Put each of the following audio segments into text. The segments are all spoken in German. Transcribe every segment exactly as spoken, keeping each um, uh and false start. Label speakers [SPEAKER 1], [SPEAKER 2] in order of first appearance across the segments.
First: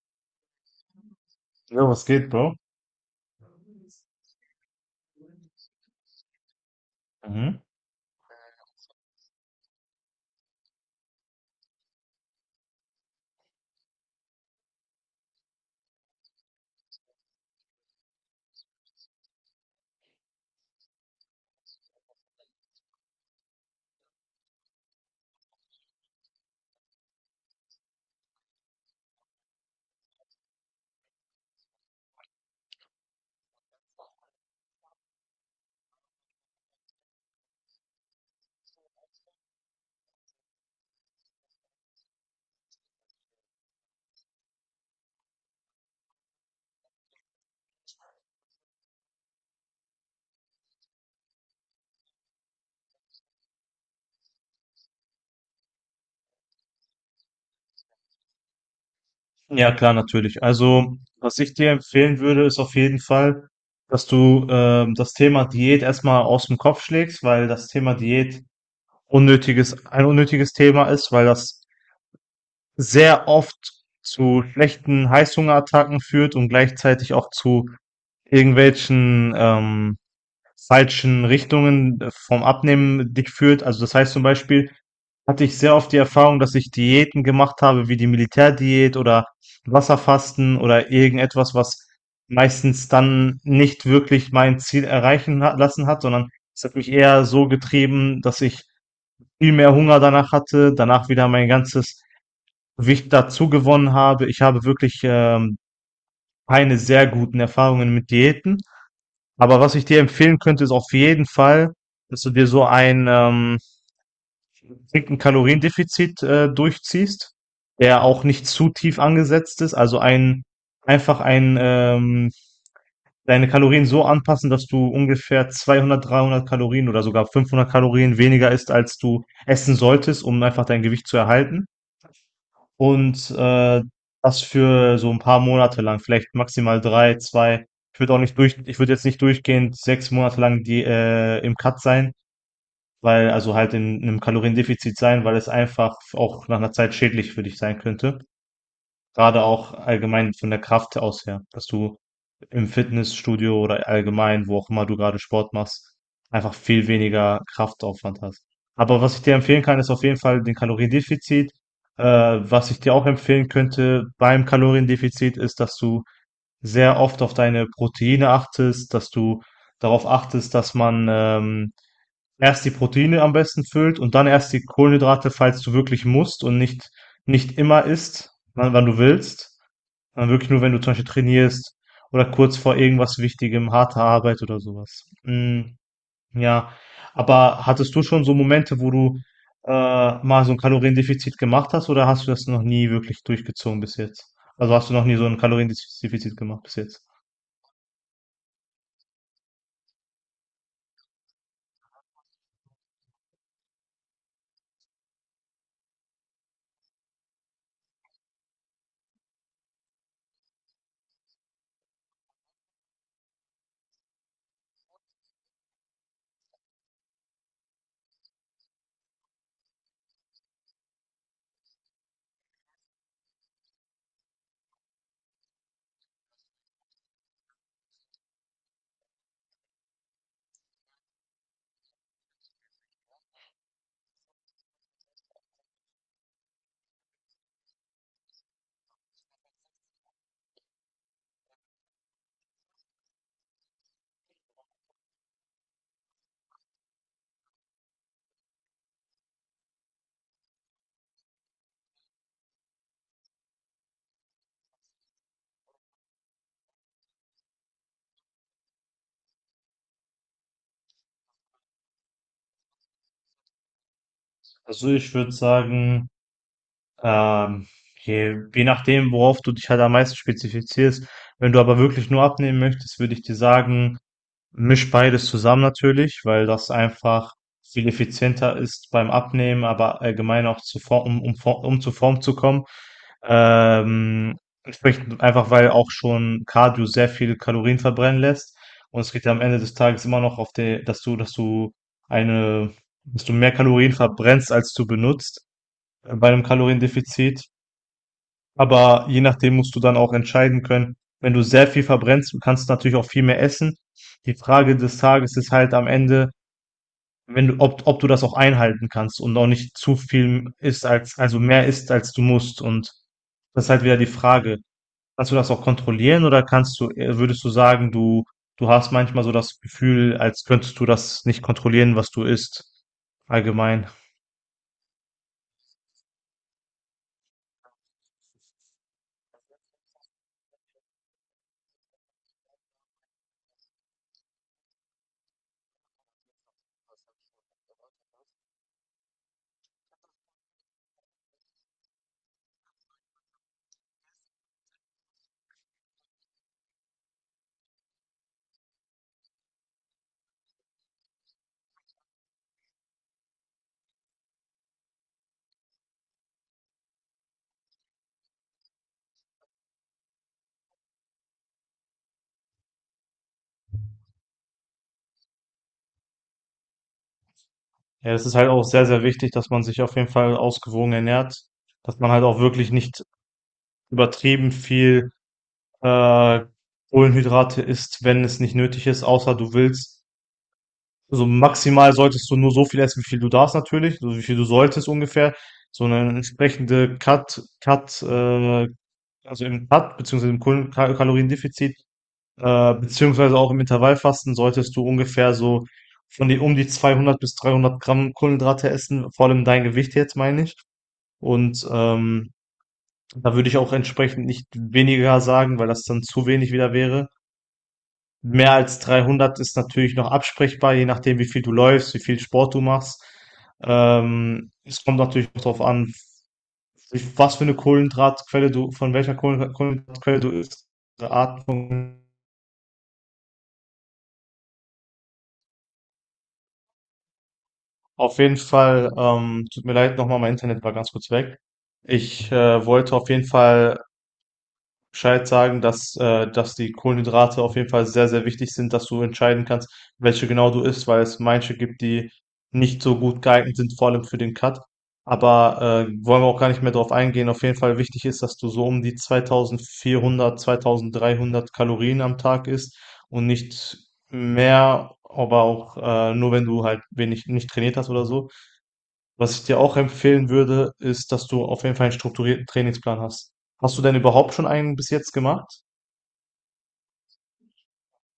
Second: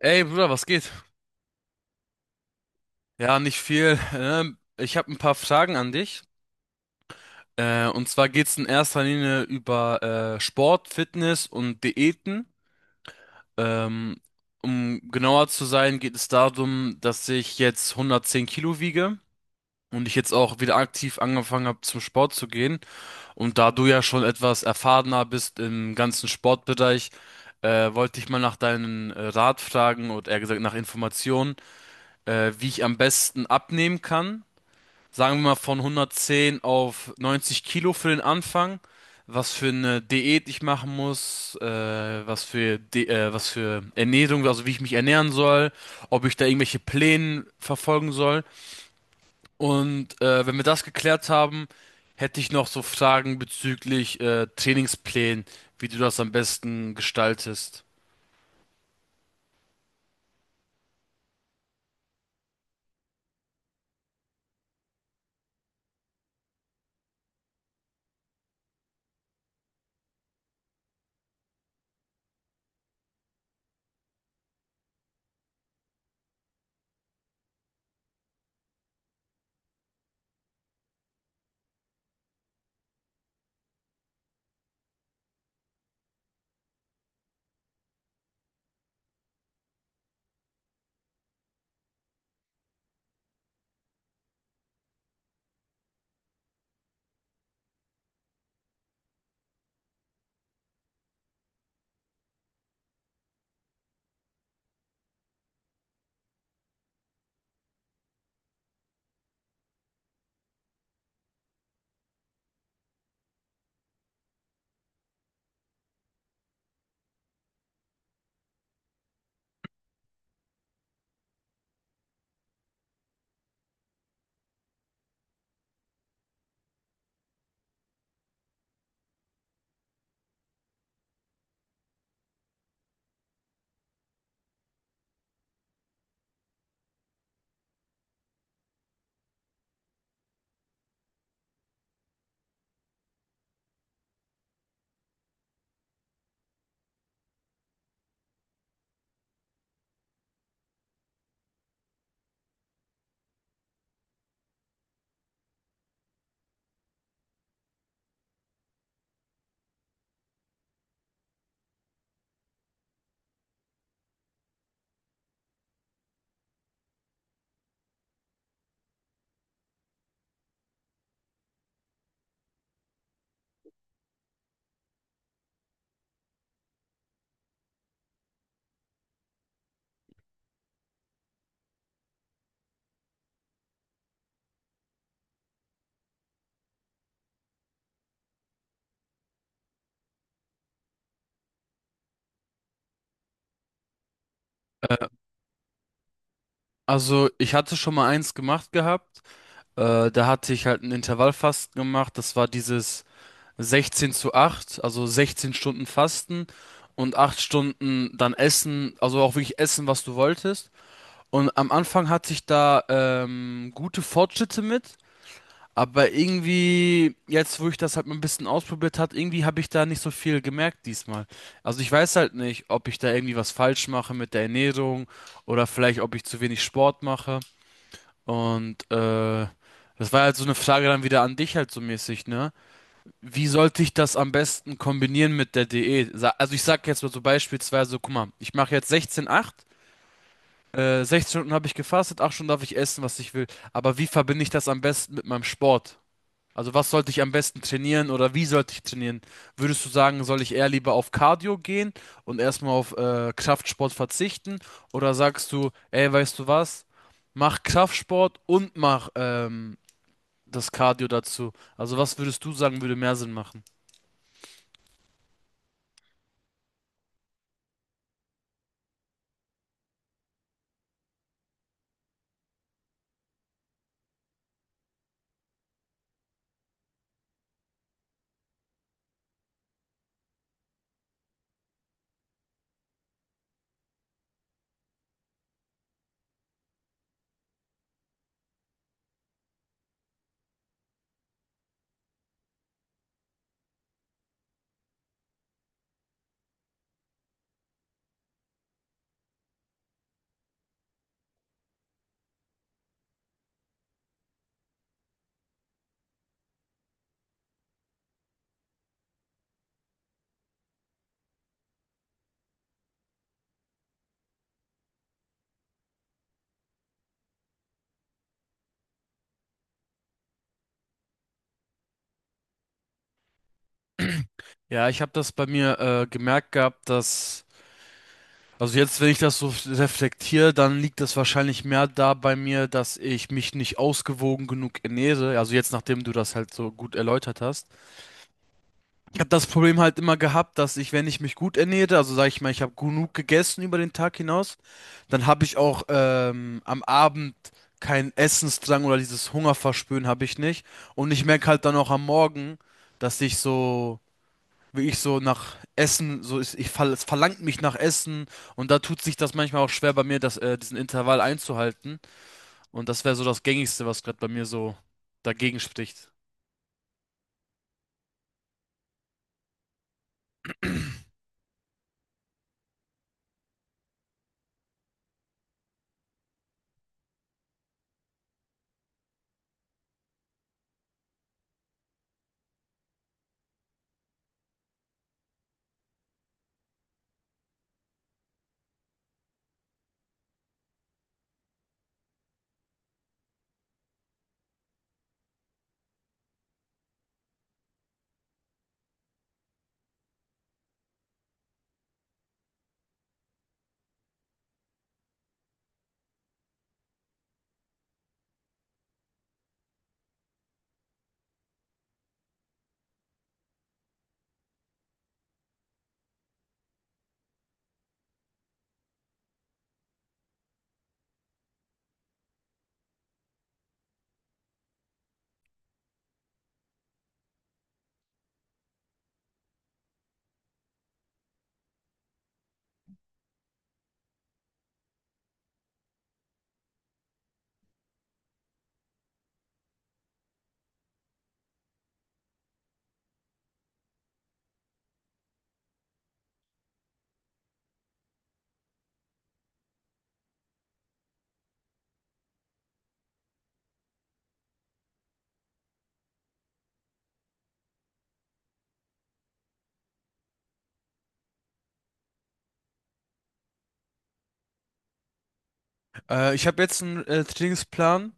[SPEAKER 1] Ey, Bruder, was geht?
[SPEAKER 2] Ja, was geht, Bro?
[SPEAKER 1] Ja, nicht viel. Ähm, ich habe ein paar Fragen an dich. Äh, und zwar geht's in erster Linie über äh, Sport, Fitness und Diäten. Ähm, um genauer zu sein, geht es darum, dass ich jetzt hundertzehn Kilo wiege und ich jetzt auch wieder aktiv angefangen habe, zum Sport zu gehen. Und da du ja schon etwas erfahrener bist im ganzen Sportbereich, äh, wollte ich mal nach deinen äh, Rat fragen oder eher gesagt nach Informationen, äh, wie ich am besten abnehmen kann, sagen wir mal von hundertzehn auf neunzig Kilo für den Anfang, was für eine Diät ich machen muss, äh, was für De äh, was für Ernährung, also wie ich mich ernähren soll, ob ich da irgendwelche Pläne verfolgen soll. Und äh, wenn wir das geklärt haben, hätte ich noch so Fragen bezüglich äh, Trainingsplänen, wie du das am besten gestaltest.
[SPEAKER 2] Ja, klar, natürlich. Also, was ich dir empfehlen würde, ist auf jeden Fall, dass du ähm, das Thema Diät erstmal aus dem Kopf schlägst, weil das Thema Diät unnötiges, ein unnötiges Thema ist, weil das sehr oft zu schlechten Heißhungerattacken führt und gleichzeitig auch zu irgendwelchen ähm, falschen Richtungen vom Abnehmen dich führt. Also das heißt zum Beispiel, hatte ich sehr oft die Erfahrung, dass ich Diäten gemacht habe, wie die Militärdiät oder Wasserfasten oder irgendetwas, was meistens dann nicht wirklich mein Ziel erreichen ha lassen hat, sondern es hat mich eher so getrieben, dass ich viel mehr Hunger danach hatte, danach wieder mein ganzes Gewicht dazu gewonnen habe. Ich habe wirklich, ähm, keine sehr guten Erfahrungen mit Diäten. Aber was ich dir empfehlen könnte, ist auf jeden Fall, dass du dir so ein, ähm, strikten Kaloriendefizit äh, durchziehst, der auch nicht zu tief angesetzt ist, also ein einfach ein ähm, deine Kalorien so anpassen, dass du ungefähr zweihundert, dreihundert Kalorien oder sogar fünfhundert Kalorien weniger isst, als du essen solltest, um einfach dein Gewicht zu erhalten. Und äh, das für so ein paar Monate lang, vielleicht maximal drei, zwei. Ich würde auch nicht durch, ich würde jetzt nicht durchgehend sechs Monate lang die äh, im Cut sein, weil, also halt in einem Kaloriendefizit sein, weil es einfach auch nach einer Zeit schädlich für dich sein könnte. Gerade auch allgemein von der Kraft aus her, dass du im Fitnessstudio oder allgemein, wo auch immer du gerade Sport machst, einfach viel weniger Kraftaufwand hast. Aber was ich dir empfehlen kann, ist auf jeden Fall den Kaloriendefizit. Äh, was ich dir auch empfehlen könnte beim Kaloriendefizit, ist, dass du sehr oft auf deine Proteine achtest, dass du darauf achtest, dass man, ähm erst die Proteine am besten füllt und dann erst die Kohlenhydrate, falls du wirklich musst, und nicht nicht immer isst, wann wann du willst, sondern wirklich nur, wenn du zum Beispiel trainierst oder kurz vor irgendwas Wichtigem, harter Arbeit oder sowas. Was. Hm, ja, aber hattest du schon so Momente, wo du, äh, mal so ein Kaloriendefizit gemacht hast, oder hast du das noch nie wirklich durchgezogen bis jetzt? Also, hast du noch
[SPEAKER 1] Äh,
[SPEAKER 2] nie so ein Kaloriendefizit gemacht bis jetzt?
[SPEAKER 1] Also ich hatte schon mal eins gemacht gehabt. Äh, da hatte ich halt ein Intervallfasten gemacht. Das war dieses sechzehn zu acht, also sechzehn Stunden Fasten und acht Stunden dann Essen, also auch wirklich essen, was du wolltest. Und am Anfang hatte ich da ähm, gute Fortschritte mit, aber irgendwie, jetzt wo ich das halt mal ein bisschen ausprobiert hat, irgendwie habe ich da nicht so viel gemerkt diesmal. Also ich weiß halt nicht, ob ich da irgendwie was falsch mache mit der Ernährung oder vielleicht, ob ich zu wenig Sport mache. Und äh, das war halt so eine Frage dann wieder an dich halt so mäßig, ne? Wie sollte ich das am besten kombinieren mit der Diät? Sa- Also ich sag jetzt mal so beispielsweise, guck mal, ich mache jetzt sechzehn acht, äh, sechzehn Stunden habe ich gefastet, acht Stunden darf ich essen, was ich will. Aber wie verbinde ich das am besten mit meinem Sport? Also was sollte ich am besten trainieren oder wie sollte ich trainieren? Würdest du sagen, soll ich eher lieber auf Cardio gehen und erstmal auf äh, Kraftsport verzichten? Oder sagst du, ey, weißt du was? Mach Kraftsport und mach ähm, das Cardio dazu. Also was würdest du sagen, würde mehr Sinn machen?
[SPEAKER 2] Also, ich würde sagen, Ähm, je, je nachdem, worauf du dich halt am meisten spezifizierst. Wenn du aber wirklich nur abnehmen möchtest, würde ich dir sagen, misch beides zusammen natürlich, weil das einfach viel effizienter ist beim Abnehmen, aber allgemein auch zu Form, um, um, Form- um zu Form zu kommen. Ähm, Entsprechend einfach, weil auch schon Cardio sehr viele Kalorien verbrennen lässt. Und es geht ja am Ende des Tages immer noch auf der, dass du, dass du eine, dass du mehr Kalorien verbrennst, als du benutzt bei einem Kaloriendefizit. Aber je nachdem musst du dann auch entscheiden können. Wenn du sehr viel verbrennst, du kannst du natürlich auch viel mehr essen. Die Frage des Tages ist halt am Ende, wenn du, ob, ob du das auch einhalten kannst und auch nicht zu viel isst als, also mehr isst als du musst. Und das ist halt wieder die Frage. Kannst du das auch kontrollieren, oder kannst du, äh, würdest du sagen, du, du hast manchmal so das Gefühl, als könntest du das nicht kontrollieren, was du isst? Allgemein.
[SPEAKER 1] Ja, ich habe das bei mir äh, gemerkt gehabt, dass, also jetzt, wenn ich das so reflektiere, dann liegt das wahrscheinlich mehr da bei mir, dass ich mich nicht ausgewogen genug ernähre. Also jetzt, nachdem du das halt so gut erläutert hast. Ich habe das Problem halt immer gehabt, dass ich, wenn ich mich gut ernähre, also sage ich mal, ich habe genug gegessen über den Tag hinaus, dann habe ich auch ähm, am Abend keinen Essensdrang oder dieses Hungerverspüren habe ich nicht. Und ich merke halt dann auch am Morgen, dass ich so wie ich so nach Essen, so ist, ich fall, es verlangt mich nach Essen und da tut sich das manchmal auch schwer bei mir, das, äh, diesen Intervall einzuhalten. Und das wäre so das Gängigste, was gerade bei mir so dagegen spricht.
[SPEAKER 2] Ja, das ist halt auch sehr, sehr wichtig, dass man sich auf jeden Fall ausgewogen ernährt, dass man halt auch wirklich nicht übertrieben viel äh, Kohlenhydrate isst, wenn es nicht nötig ist, außer du willst. Also maximal solltest du nur so viel essen, wie viel du darfst natürlich, so wie viel du solltest ungefähr. So eine entsprechende Cut, Cut, äh, also im Cut, beziehungsweise im Kohlen- Ka- Kaloriendefizit, äh, beziehungsweise auch im Intervallfasten solltest du ungefähr so von die, um die zweihundert bis dreihundert Gramm Kohlenhydrate essen, vor allem dein Gewicht jetzt, meine ich. Und ähm, da würde ich auch entsprechend nicht weniger sagen, weil das dann zu wenig wieder wäre. Mehr als dreihundert ist natürlich noch absprechbar, je nachdem, wie viel du läufst, wie viel Sport du machst. Ähm, es kommt natürlich auch darauf an, was für eine Kohlenhydratquelle du, von welcher Kohlen- Kohlenhydratquelle du isst. Diese Art von- Auf jeden Fall, ähm, tut mir leid, nochmal, mein Internet war ganz kurz weg. Ich äh, wollte auf jeden Fall Bescheid sagen, dass, äh, dass die Kohlenhydrate auf jeden Fall sehr, sehr wichtig sind, dass du entscheiden kannst, welche genau du isst, weil es manche gibt, die nicht so gut geeignet sind, vor allem für den Cut. Aber äh, wollen wir auch gar nicht mehr drauf eingehen. Auf jeden Fall wichtig ist, dass du so um die zweitausendvierhundert, zweitausenddreihundert Kalorien am Tag isst und nicht mehr, aber auch äh, nur wenn du halt wenig nicht trainiert hast oder so. Was ich dir auch empfehlen würde, ist, dass du auf jeden Fall einen strukturierten Trainingsplan hast. Hast du denn überhaupt schon einen bis jetzt gemacht?
[SPEAKER 1] Äh, ich habe jetzt einen äh, Trainingsplan,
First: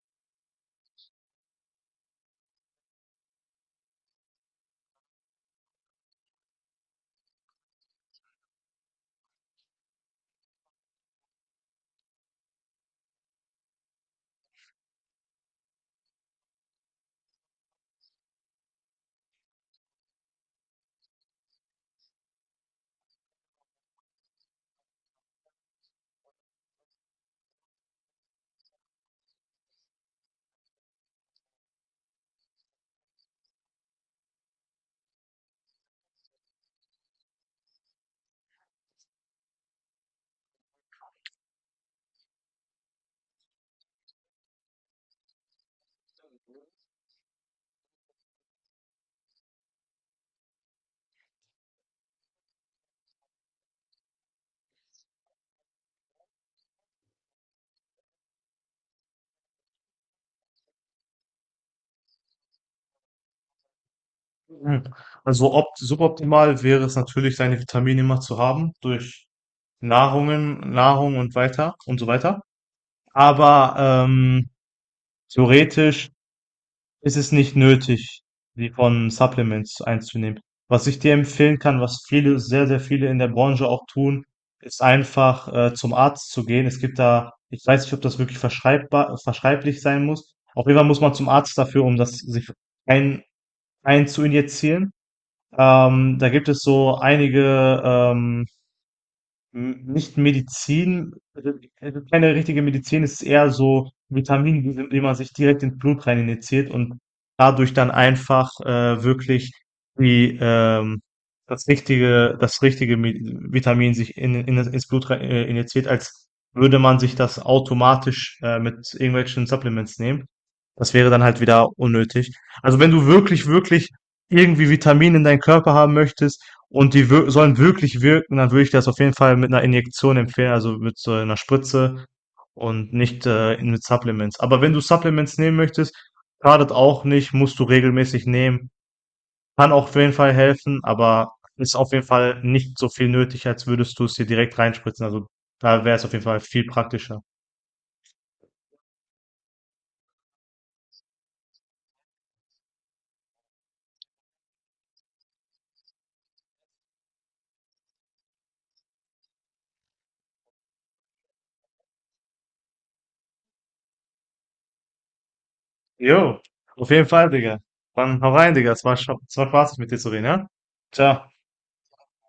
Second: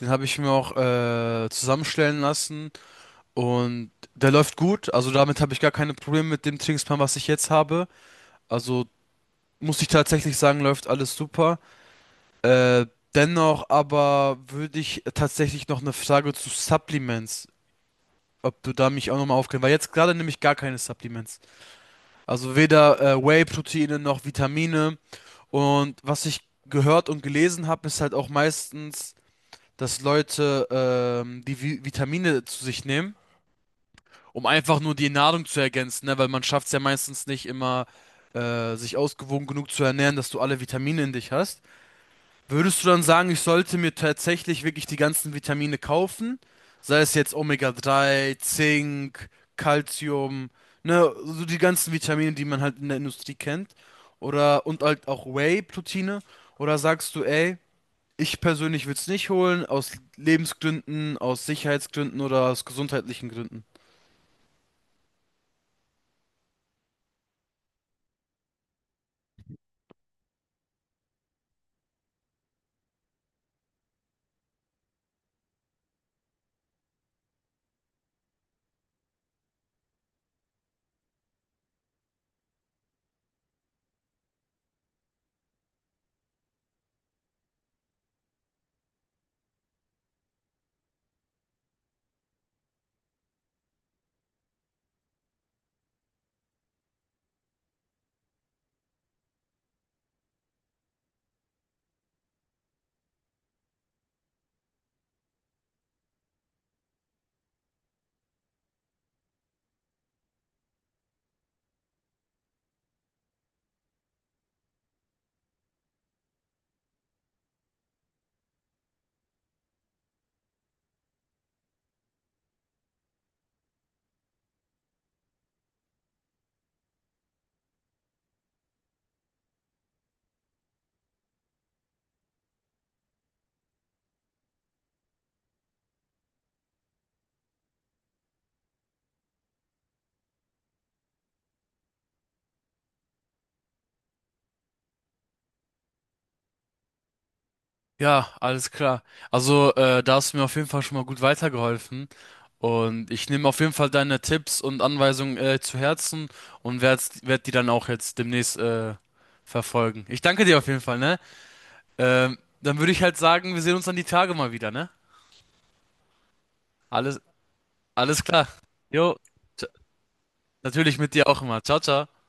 [SPEAKER 1] den habe ich mir auch äh, zusammenstellen lassen und der läuft gut. Also damit habe ich gar keine Probleme mit dem Trainingsplan, was ich jetzt habe. Also muss ich tatsächlich sagen, läuft alles super. Äh, dennoch aber würde ich tatsächlich noch eine Frage zu Supplements, ob du da mich auch nochmal aufklären, weil jetzt gerade nehme ich gar keine Supplements. Also weder äh, Whey-Proteine noch Vitamine. Und was ich gehört und gelesen habe, ist halt auch meistens, dass Leute ähm, die Vi Vitamine zu sich nehmen, um einfach nur die Nahrung zu ergänzen, ne? Weil man schafft es ja meistens nicht immer, äh, sich ausgewogen genug zu ernähren, dass du alle Vitamine in dich hast. Würdest du dann sagen, ich sollte mir tatsächlich wirklich die ganzen Vitamine kaufen? Sei es jetzt Omega drei, Zink, Calcium, ne, so die ganzen Vitamine, die man halt in der Industrie kennt. Oder, und halt auch Whey-Proteine. Oder sagst du, ey, ich persönlich würde es nicht holen, aus Lebensgründen, aus Sicherheitsgründen oder aus gesundheitlichen Gründen?
[SPEAKER 2] Mhm. Also opt suboptimal wäre es natürlich, seine Vitamine immer zu haben durch Nahrungen, Nahrung und weiter und so weiter. Aber ähm, theoretisch, es ist nicht nötig, die von Supplements einzunehmen. Was ich dir empfehlen kann, was viele, sehr, sehr viele in der Branche auch tun, ist einfach äh, zum Arzt zu gehen. Es gibt da, ich weiß nicht, ob das wirklich verschreibbar, verschreiblich sein muss. Auf jeden Fall muss man zum Arzt dafür, um das sich ein, ein zu injizieren. Ähm, da gibt es so einige ähm, hm, nicht Medizin, also also keine richtige Medizin, es ist eher so Vitamine, die sind- die man sich direkt ins Blut rein injiziert und dadurch dann einfach äh, wirklich die, ähm, das richtige, das richtige Mi- Vitamin sich in, in, das- ins Blut rein, äh, injiziert, als würde man sich das automatisch äh, mit irgendwelchen Supplements nehmen. Das wäre dann halt wieder unnötig. Also wenn du wirklich, wirklich irgendwie Vitamine in deinen Körper haben möchtest, und die wir sollen wirklich wirken, dann würde ich das auf jeden Fall mit einer Injektion empfehlen, also mit so einer Spritze und nicht, äh, mit Supplements. Aber wenn du Supplements nehmen möchtest, schadet auch nicht, musst du regelmäßig nehmen. Kann auch auf jeden Fall helfen, aber ist auf jeden Fall nicht so viel nötig, als würdest du es dir direkt reinspritzen. Also, da wäre es auf jeden Fall viel praktischer.
[SPEAKER 1] Ja, alles klar. Also, äh, da hast du mir auf jeden Fall schon mal gut weitergeholfen. Und ich nehme auf jeden Fall deine Tipps und Anweisungen äh, zu Herzen und werde werd die dann auch jetzt demnächst äh, verfolgen. Ich danke dir auf jeden Fall, ne? Ähm, dann würde ich halt sagen, wir sehen uns dann die Tage mal wieder, ne?
[SPEAKER 2] Jo, auf jeden
[SPEAKER 1] Alles,
[SPEAKER 2] Fall, Digga. Dann
[SPEAKER 1] alles
[SPEAKER 2] hau
[SPEAKER 1] klar.
[SPEAKER 2] rein, Digga. Es war
[SPEAKER 1] Jo,
[SPEAKER 2] scho es war
[SPEAKER 1] t-
[SPEAKER 2] spaßig, mit dir zu reden, ja?
[SPEAKER 1] natürlich mit
[SPEAKER 2] Ciao.
[SPEAKER 1] dir auch immer. Ciao, ciao.